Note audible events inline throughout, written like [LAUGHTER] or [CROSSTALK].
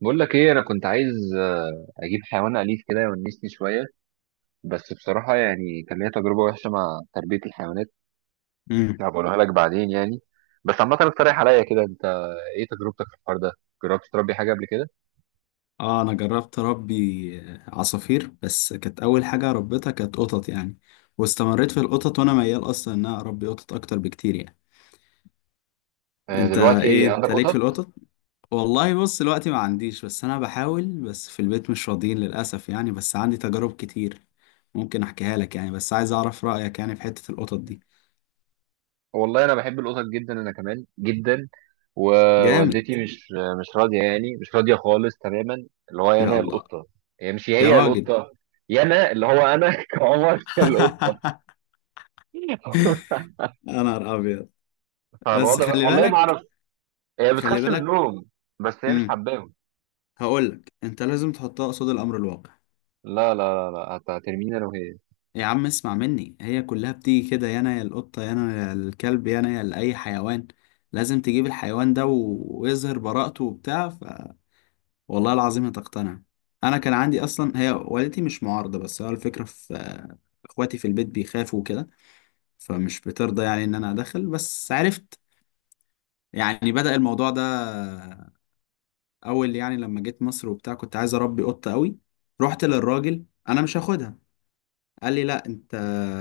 بقول لك ايه، انا كنت عايز اجيب حيوان اليف كده يونسني شويه. بس بصراحه يعني كان ليا تجربه وحشه مع تربيه الحيوانات. مم. هبقولها لك بعدين يعني. بس عامه اقترح عليا كده انت، ايه تجربتك في الحوار ده؟ جربت تربي حاجه قبل كده؟ اه، انا جربت اربي عصافير، بس كانت اول حاجه ربيتها كانت قطط يعني. واستمريت في القطط، وانا ميال اصلا ان انا اربي قطط اكتر بكتير يعني. انت دلوقتي ايه، عندك انت ليك قطط؟ في القطط؟ والله بص، دلوقتي ما عنديش، بس انا بحاول، بس في البيت مش راضيين للاسف يعني. بس عندي تجارب كتير ممكن احكيها لك يعني، بس عايز اعرف رايك يعني في حته القطط دي. والله انا بحب القطط جدا، انا كمان جدا. جامد! ووالدتي مش راضيه يعني، مش راضيه خالص تماما. اللي هو يا انا الله. القطه. هي مش، يا هي راجل. القطه. يا انا اللي هو انا [LAUGHS] كعمر القطه. [LAUGHS] [LAUGHS] يا نهار ابيض. بس فالوضع خلي والله ما بالك. اعرف. هي خلي بتخاف من بالك. النوم. بس هي مش مم. حباهم. هقولك، انت لازم تحطها قصاد الامر الواقع. لا، لا، لا، لا، هترميني انا وهي. يا عم اسمع مني، هي كلها بتيجي كده، يا انا يا القطه، يا انا يا الكلب، يا انا يا لاي حيوان. لازم تجيب الحيوان ده ويظهر براءته وبتاع والله العظيم هتقتنع. انا كان عندي اصلا، هي والدتي مش معارضه، بس هو الفكره في اخواتي في البيت بيخافوا كده، فمش بترضى يعني ان انا ادخل. بس عرفت يعني بدأ الموضوع ده اول يعني لما جيت مصر وبتاع كنت عايز اربي قطه قوي. رحت للراجل، انا مش هاخدها. قال لي لا انت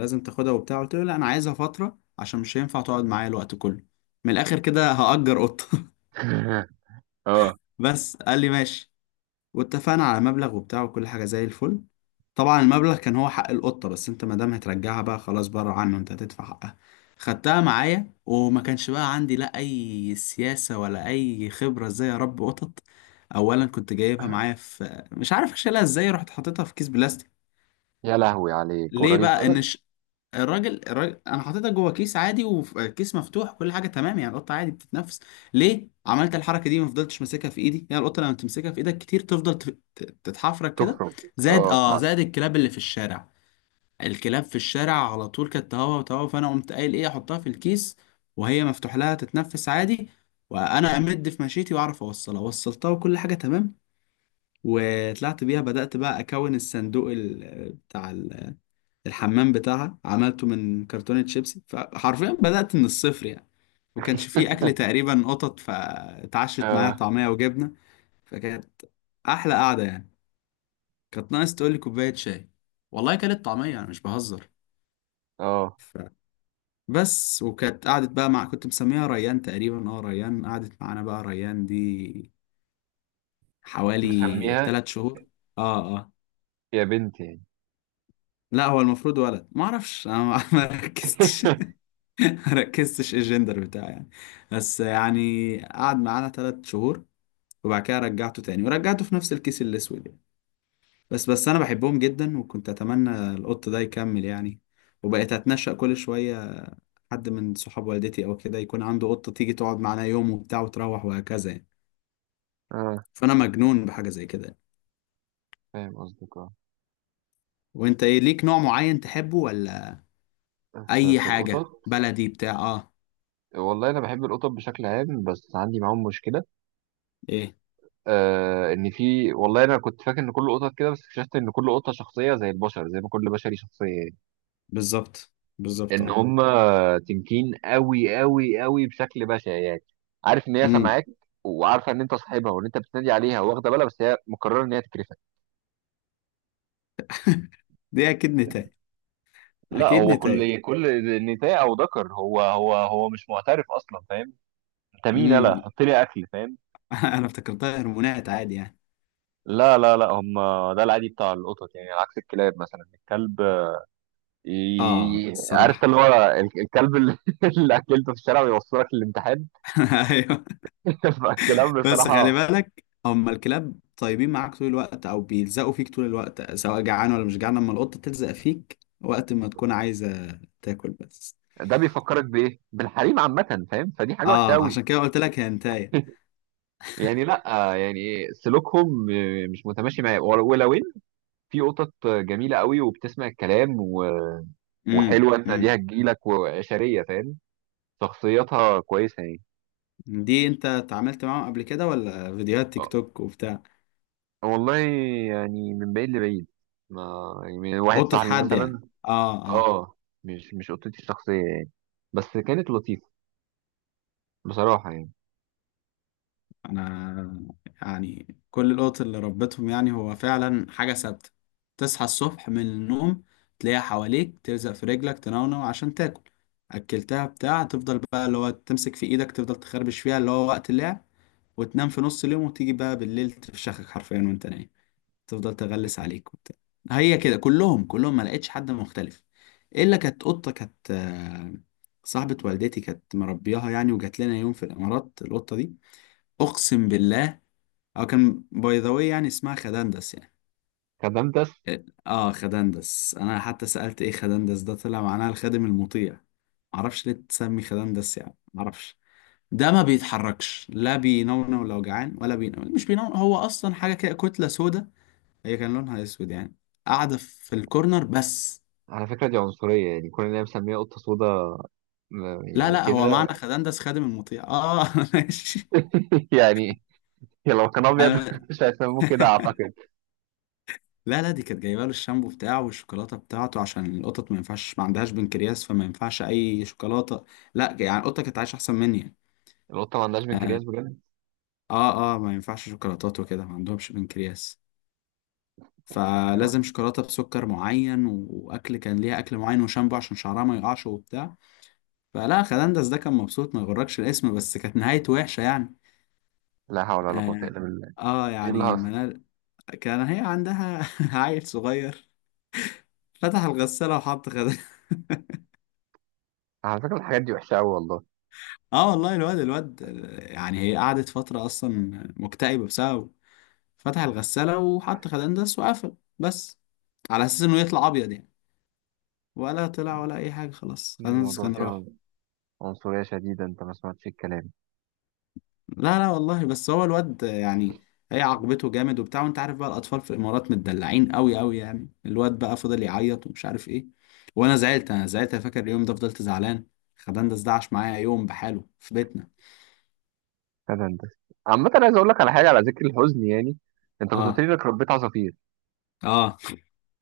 لازم تاخدها وبتاع. قلت له لا، انا عايزها فتره عشان مش هينفع تقعد معايا الوقت كله، من الاخر كده هأجر قطه. [LAUGHS] اه. [LAUGHS] بس قال لي ماشي. واتفقنا على مبلغ وبتاع وكل حاجه زي الفل. طبعا المبلغ كان هو حق القطه، بس انت ما دام هترجعها بقى خلاص بره عنه، انت هتدفع حقها. خدتها معايا، وما كانش بقى عندي لا اي سياسه ولا اي خبره ازاي اربي قطط. اولا كنت جايبها معايا في، مش عارف اشيلها ازاي، رحت حاططها في كيس بلاستيك. يا لهوي عليك، ليه والراجل بقى سابك. الراجل انا حاططها جوه كيس عادي، وكيس مفتوح، كل حاجه تمام يعني، القطه عادي بتتنفس. ليه عملت الحركه دي؟ ما فضلتش ماسكها في ايدي يعني، القطه لما تمسكها في ايدك كتير تفضل تتحفرك كده، تفرج. زائد اه، اه طبعا. زائد الكلاب اللي في الشارع. الكلاب في الشارع على طول كانت تهوى وتهوى، فانا قمت قايل ايه، احطها في الكيس وهي مفتوح لها تتنفس عادي، وانا امد في مشيتي واعرف اوصلها. وصلتها وكل حاجه تمام، وطلعت بيها. بدأت بقى اكون الصندوق بتاع الحمام بتاعها، عملته من كرتونة شيبسي، فحرفيا بدأت من الصفر يعني. وكانش فيه أكل [LAUGHS] تقريبا قطط، فاتعشت معايا اه، طعمية وجبنة. فكانت أحلى قعدة يعني، كانت ناقص تقول لي كوباية شاي. والله كانت طعمية، أنا مش بهزر. اه. ف... بس وكانت قعدت بقى، مع كنت مسميها ريان تقريبا، اه ريان، قعدت معانا بقى ريان دي حوالي مسميها. 3 شهور. اه اه. يا بنتي يعني. لا هو المفروض ولد، ما اعرفش انا، ما [LAUGHS] ما ركزتش. [LAUGHS] [LAUGHS] ركزتش ايه الجندر بتاعه يعني. بس يعني قعد معانا 3 شهور، وبعد كده رجعته تاني، ورجعته في نفس الكيس الاسود يعني. بس انا بحبهم جدا، وكنت اتمنى القط ده يكمل يعني. وبقيت اتنشأ كل شويه، حد من صحاب والدتي او كده يكون عنده قطه تيجي تقعد معانا يوم وبتاع وتروح، وهكذا يعني. اه. فانا مجنون بحاجه زي كده يعني. فاهم قصدك، اه. وانت ايه ليك نوع معين تحبه ولا في اي في حاجه القطط. بلدي بتاع؟ اه. والله انا بحب القطط بشكل عام، بس عندي معاهم مشكله. ايه. ان في، والله انا كنت فاكر ان كل قطط كده، بس اكتشفت ان كل قطه شخصيه زي البشر، زي ما كل بشري شخصيه يعني. بالظبط. بالظبط ان اه. هم تنكين قوي قوي قوي بشكل بشع يعني. عارف ان هي امم. سامعاك، وعارفه ان انت صاحبها وان انت بتنادي عليها واخده بالها، بس هي مقرره ان هي تكرفك. دي اكيد نتاية. لا، اكيد هو نتاية. كل نساء او ذكر هو مش معترف اصلا، فاهم. انت مين؟ انا حط لي اكل، فاهم. [LAUGHS] انا افتكرتها هرمونات عادي يعني. لا، لا، لا، هم. ده العادي بتاع القطط يعني، عكس الكلاب مثلا الكلب. اه عارف ده الصراحه. اللي هو، الكلب اللي [LAUGHS] اللي اكلته في الشارع ويوصلك للامتحان. [LAUGHS] ايوه. [LAUGHS] فالكلاب بس خلي بصراحه. بالك، هم الكلاب طيبين معاك طول الوقت او بيلزقوا فيك طول الوقت، سواء جعان ولا مش جعان. لما القطه تلزق فيك، وقت ما تكون عايزه تاكل بس. ده بيفكرك بايه؟ بالحريم عامه، فاهم؟ فدي حاجه وحشه اه، قوي. عشان كده قلت لك هي هنتايه. يعني، لا يعني، سلوكهم مش متماشي معايا، ولو ان في قطط جميله قوي وبتسمع الكلام امم. وحلوه تناديها امم. تجيلك وعشريه، فاهم. شخصيتها كويسه يعني. دي انت اتعاملت معاهم قبل كده ولا فيديوهات تيك أه، توك وبتاع؟ والله يعني، من بعيد لبعيد، ما يعني، من واحد قطه صاحبي حد يعني. مثلا. اه. آه. اه، مش قطتي الشخصيه يعني. بس كانت لطيفه، بصراحه يعني. انا يعني كل القط اللي ربيتهم يعني، هو فعلا حاجة ثابتة. تصحى الصبح من النوم، تلاقيها حواليك تلزق في رجلك تنونو عشان تاكل اكلتها بتاع تفضل بقى اللي هو تمسك في ايدك تفضل تخربش فيها، اللي هو وقت اللعب. وتنام في نص اليوم، وتيجي بقى بالليل تفشخك حرفيا وانت نايم، تفضل تغلس عليك وبتاع. هي كده كلهم، كلهم ما لقيتش حد مختلف، الا كانت قطة، كانت صاحبة والدتي كانت مربياها يعني، وجات لنا يوم في الامارات القطة دي. اقسم بالله، اه كان باي ذا واي يعني اسمها خدندس يعني. كدمتس؟ اه خدندس، انا حتى سألت ايه خدندس ده، طلع معناها الخادم المطيع. معرفش ليه تسمي خدندس يعني، معرفش. ده ما بيتحركش، لا بينونو لو جعان، ولا بينونو، مش بينونو، هو اصلا حاجه كده كتله سودا، هي كان لونها اسود يعني، قاعده في الكورنر بس. على فكره، دي عنصريه يعني، كون ان هي مسميه قطه سودا، لا يعني لا، هو معنى كده. خدندس خادم المطيع، اه. [LAUGHS] ماشي. [LAUGHS] يعني لو كان ابيض [LAUGHS] مش هيسموه كده اعتقد. لا لا، دي كانت جايبه له الشامبو بتاعه والشوكولاته بتاعته، عشان القطط ما ينفعش، ما عندهاش بنكرياس، فما ينفعش اي شوكولاته. لا يعني القطه كانت عايشه احسن مني يعني. القطه ما عندهاش بنكرياس بجد؟ اه اه ما ينفعش شوكولاتات وكده، ما عندهمش بنكرياس، فلازم أيوة. شوكولاته بسكر معين، واكل كان ليها اكل معين، وشامبو عشان شعرها ما يقعش وبتاع. فلا، خلاندس ده كان مبسوط، ما يغركش الاسم، بس كانت نهايته وحشه يعني. لا حول ولا قوه اه. الا بالله. ايه يعني الهص؟ منال كان هي عندها [LAUGHS] عيل صغير، فتح الغساله وحط خدها. [LAUGHS] على فكره، الحاجات دي وحشه قوي والله. اه والله، الواد الواد يعني هي قعدت فترة أصلا مكتئبة بسببه. فتح الغسالة وحط خدندس وقفل بس، على أساس إنه يطلع أبيض يعني. ولا طلع ولا أي حاجة، خلاص خدندس الموضوع كان فيها راح. عنصريه شديده، انت ما سمعتش الكلام. لا لا والله، بس هو الواد يعني، هي عاقبته جامد وبتاع. وأنت عارف بقى الأطفال في الإمارات متدلعين أوي أوي، يعني الواد بقى فضل يعيط ومش عارف إيه. وأنا زعلت، أنا زعلت، أنا فاكر اليوم ده فضلت زعلان. خدندس ده عاش معايا يوم بحاله في بيتنا. هذا انت. عامه، عايز اقول لك على حاجه، على ذكر الحزن يعني، انت كنت قلت اه لي انك ربيت عصافير. اه.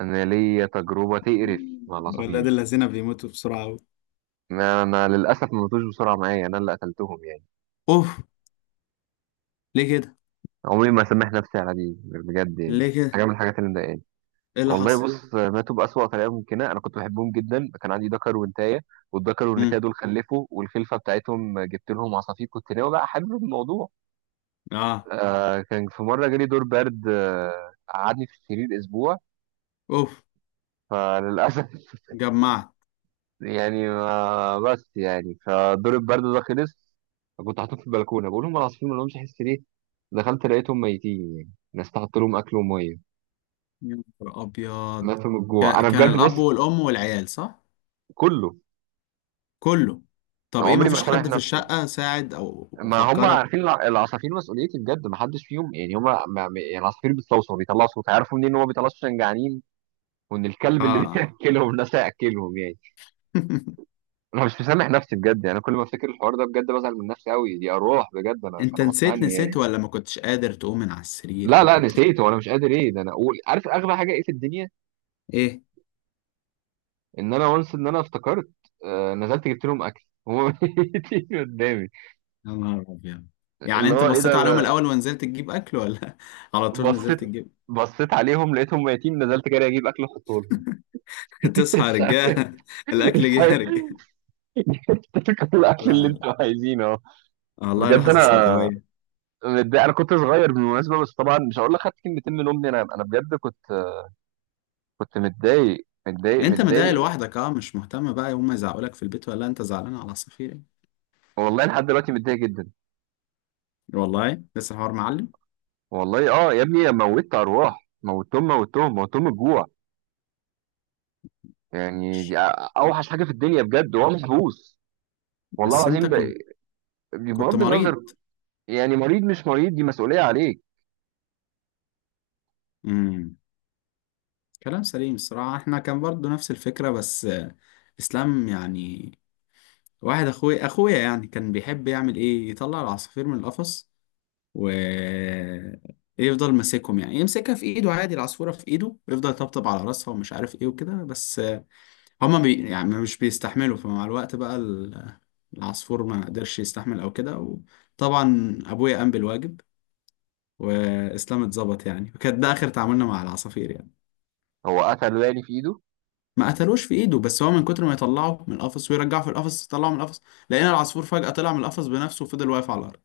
انا ليا تجربه تقرف مع [LAUGHS] ولاد العصافير. الذين بيموتوا بسرعة. ما انا للاسف ما ماتوش بسرعه معايا، انا اللي قتلتهم يعني. اوف. ليه كده؟ عمري ما سامح نفسي على دي بجد يعني. ليه كده؟ حاجه من الحاجات اللي مضايقاني. ايه اللي والله حصل؟ بص، ماتوا بأسوأ طريقة ممكنة، أنا كنت بحبهم جدا، كان عندي دكر ونتاية. والدكر والنتاية امم. دول خلفوا، والخلفة بتاعتهم جبت لهم عصافير، كنت ناوي بقى أحلل الموضوع. اه. كان في مرة جالي دور برد، قعدني في السرير أسبوع. اوف. فللأسف [LAUGHS] جمعت. يعني ما بس يعني، فدور البرد ده خلص. كنت حاطط في البلكونة، بقول لهم العصافير ما لهمش حس ليه؟ دخلت لقيتهم ميتين يعني، ناس تحط لهم أكل ومية. يا نهار ابيض. ماتوا من الجوع، أنا كان بجد الاب بص. والام والعيال صح؟ كله. كله. طب ايه، عمري مفيش ما سامح حد في نفسي. الشقة ساعد او ما هم فكرك؟ عارفين العصافير مسؤوليتي بجد، ما حدش فيهم يعني، هم يعني العصافير بتصوصو، بيطلعوا صوت، عارفوا منين ان هو بيطلعوا صوت عشان جعانين. وان الكلب اللي [LAUGHS] اه. بياكلهم الناس هياكلهم يعني. [LAUGHS] انا مش مسامح نفسي بجد يعني، انا كل ما افتكر الحوار ده بجد بزعل من نفسي قوي، دي اروح بجد، انا انت كان غصب نسيت، عني نسيت يعني. ولا ما كنتش قادر تقوم من على السرير لا، لا، وكنت نسيت وانا مش قادر، ايه ده، انا اقول، عارف اغلى حاجه ايه في الدنيا؟ ايه. ان انا وانس، ان انا افتكرت. نزلت جبت لهم اكل، هم [LAUGHS] ميتين قدامي. يا نهار ابيض. يعني اللي انت هو ايه بصيت ده عليهم ده الاول ونزلت تجيب اكل، ولا [LAUGHS] على طول بصيت نزلت تجيب؟ بصيت عليهم لقيتهم ميتين، نزلت جري اجيب اكل احطه لهم. [LAUGHS] تصحى يا رجاله، [LAUGHS] [LAUGHS] الاكل جه يا أيوه. رجاله. [LAUGHS] كل الأكل اللي لا لا. أنتم عايزينه أهو. والله بجد لحظة أنا سوداوية. متضايق، أنا كنت صغير بالمناسبة، بس طبعًا مش هاقول لك خدت كلمتين من أمي، أنا بجد كنت، كنت متضايق، متضايق، انت مضايق متضايق. لوحدك، اه، مش مهتم بقى هما يزعقولك في البيت ولا انت زعلان على عصافير يعني. والله لحد دلوقتي متضايق جدًا، والله لسه الحوار معلم. والله يا ابني، موّتت أرواح، موّتتهم، موّتتهم، موّتتهم الجوع، يعني دي أوحش حاجة في الدنيا بجد وهو محبوس، والله بس انت العظيم كنت بغض مريض. النظر، يعني مريض مش مريض، دي مسؤولية عليك، امم. كلام سليم، الصراحة احنا كان برضو نفس الفكرة بس اسلام يعني، واحد اخويا يعني كان بيحب يعمل ايه، يطلع العصافير من القفص و يفضل ماسكهم يعني، يمسكها في ايده عادي، العصفورة في ايده ويفضل يطبطب على راسها ومش عارف ايه وكده، بس هما يعني مش بيستحملوا. فمع الوقت بقى العصفور ما قدرش يستحمل او كده. وطبعا ابويا قام بالواجب، واسلام اتظبط يعني، وكان ده اخر تعاملنا مع العصافير يعني. هو قتل يعني في إيده؟ ما قتلوش في ايده، بس هو من كتر ما يطلعه من القفص ويرجعه في القفص يطلعه من القفص، لقينا العصفور فجأة طلع من القفص بنفسه وفضل واقف على الارض.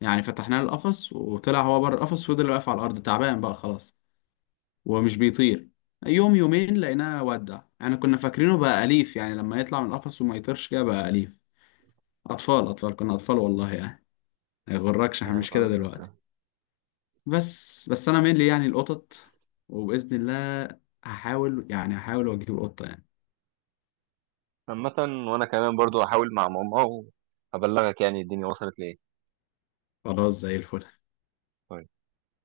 يعني فتحنا له القفص، وطلع هو بره القفص وفضل واقف على الارض تعبان بقى خلاص، ومش بيطير. يوم يومين لقيناه ودع يعني. كنا فاكرينه بقى أليف يعني، لما يطلع من القفص وما يطيرش كده بقى أليف. اطفال اطفال كنا، اطفال والله يعني، ما يغركش احنا فاهم مش كده قصدك. دلوقتي. بس انا مين لي يعني القطط، وباذن الله هحاول يعني، هحاول واجيب قطه يعني. عامة، وانا كمان برضو هحاول مع ماما، وابلغك يعني الدنيا وصلت لايه. خلاص زي الفل.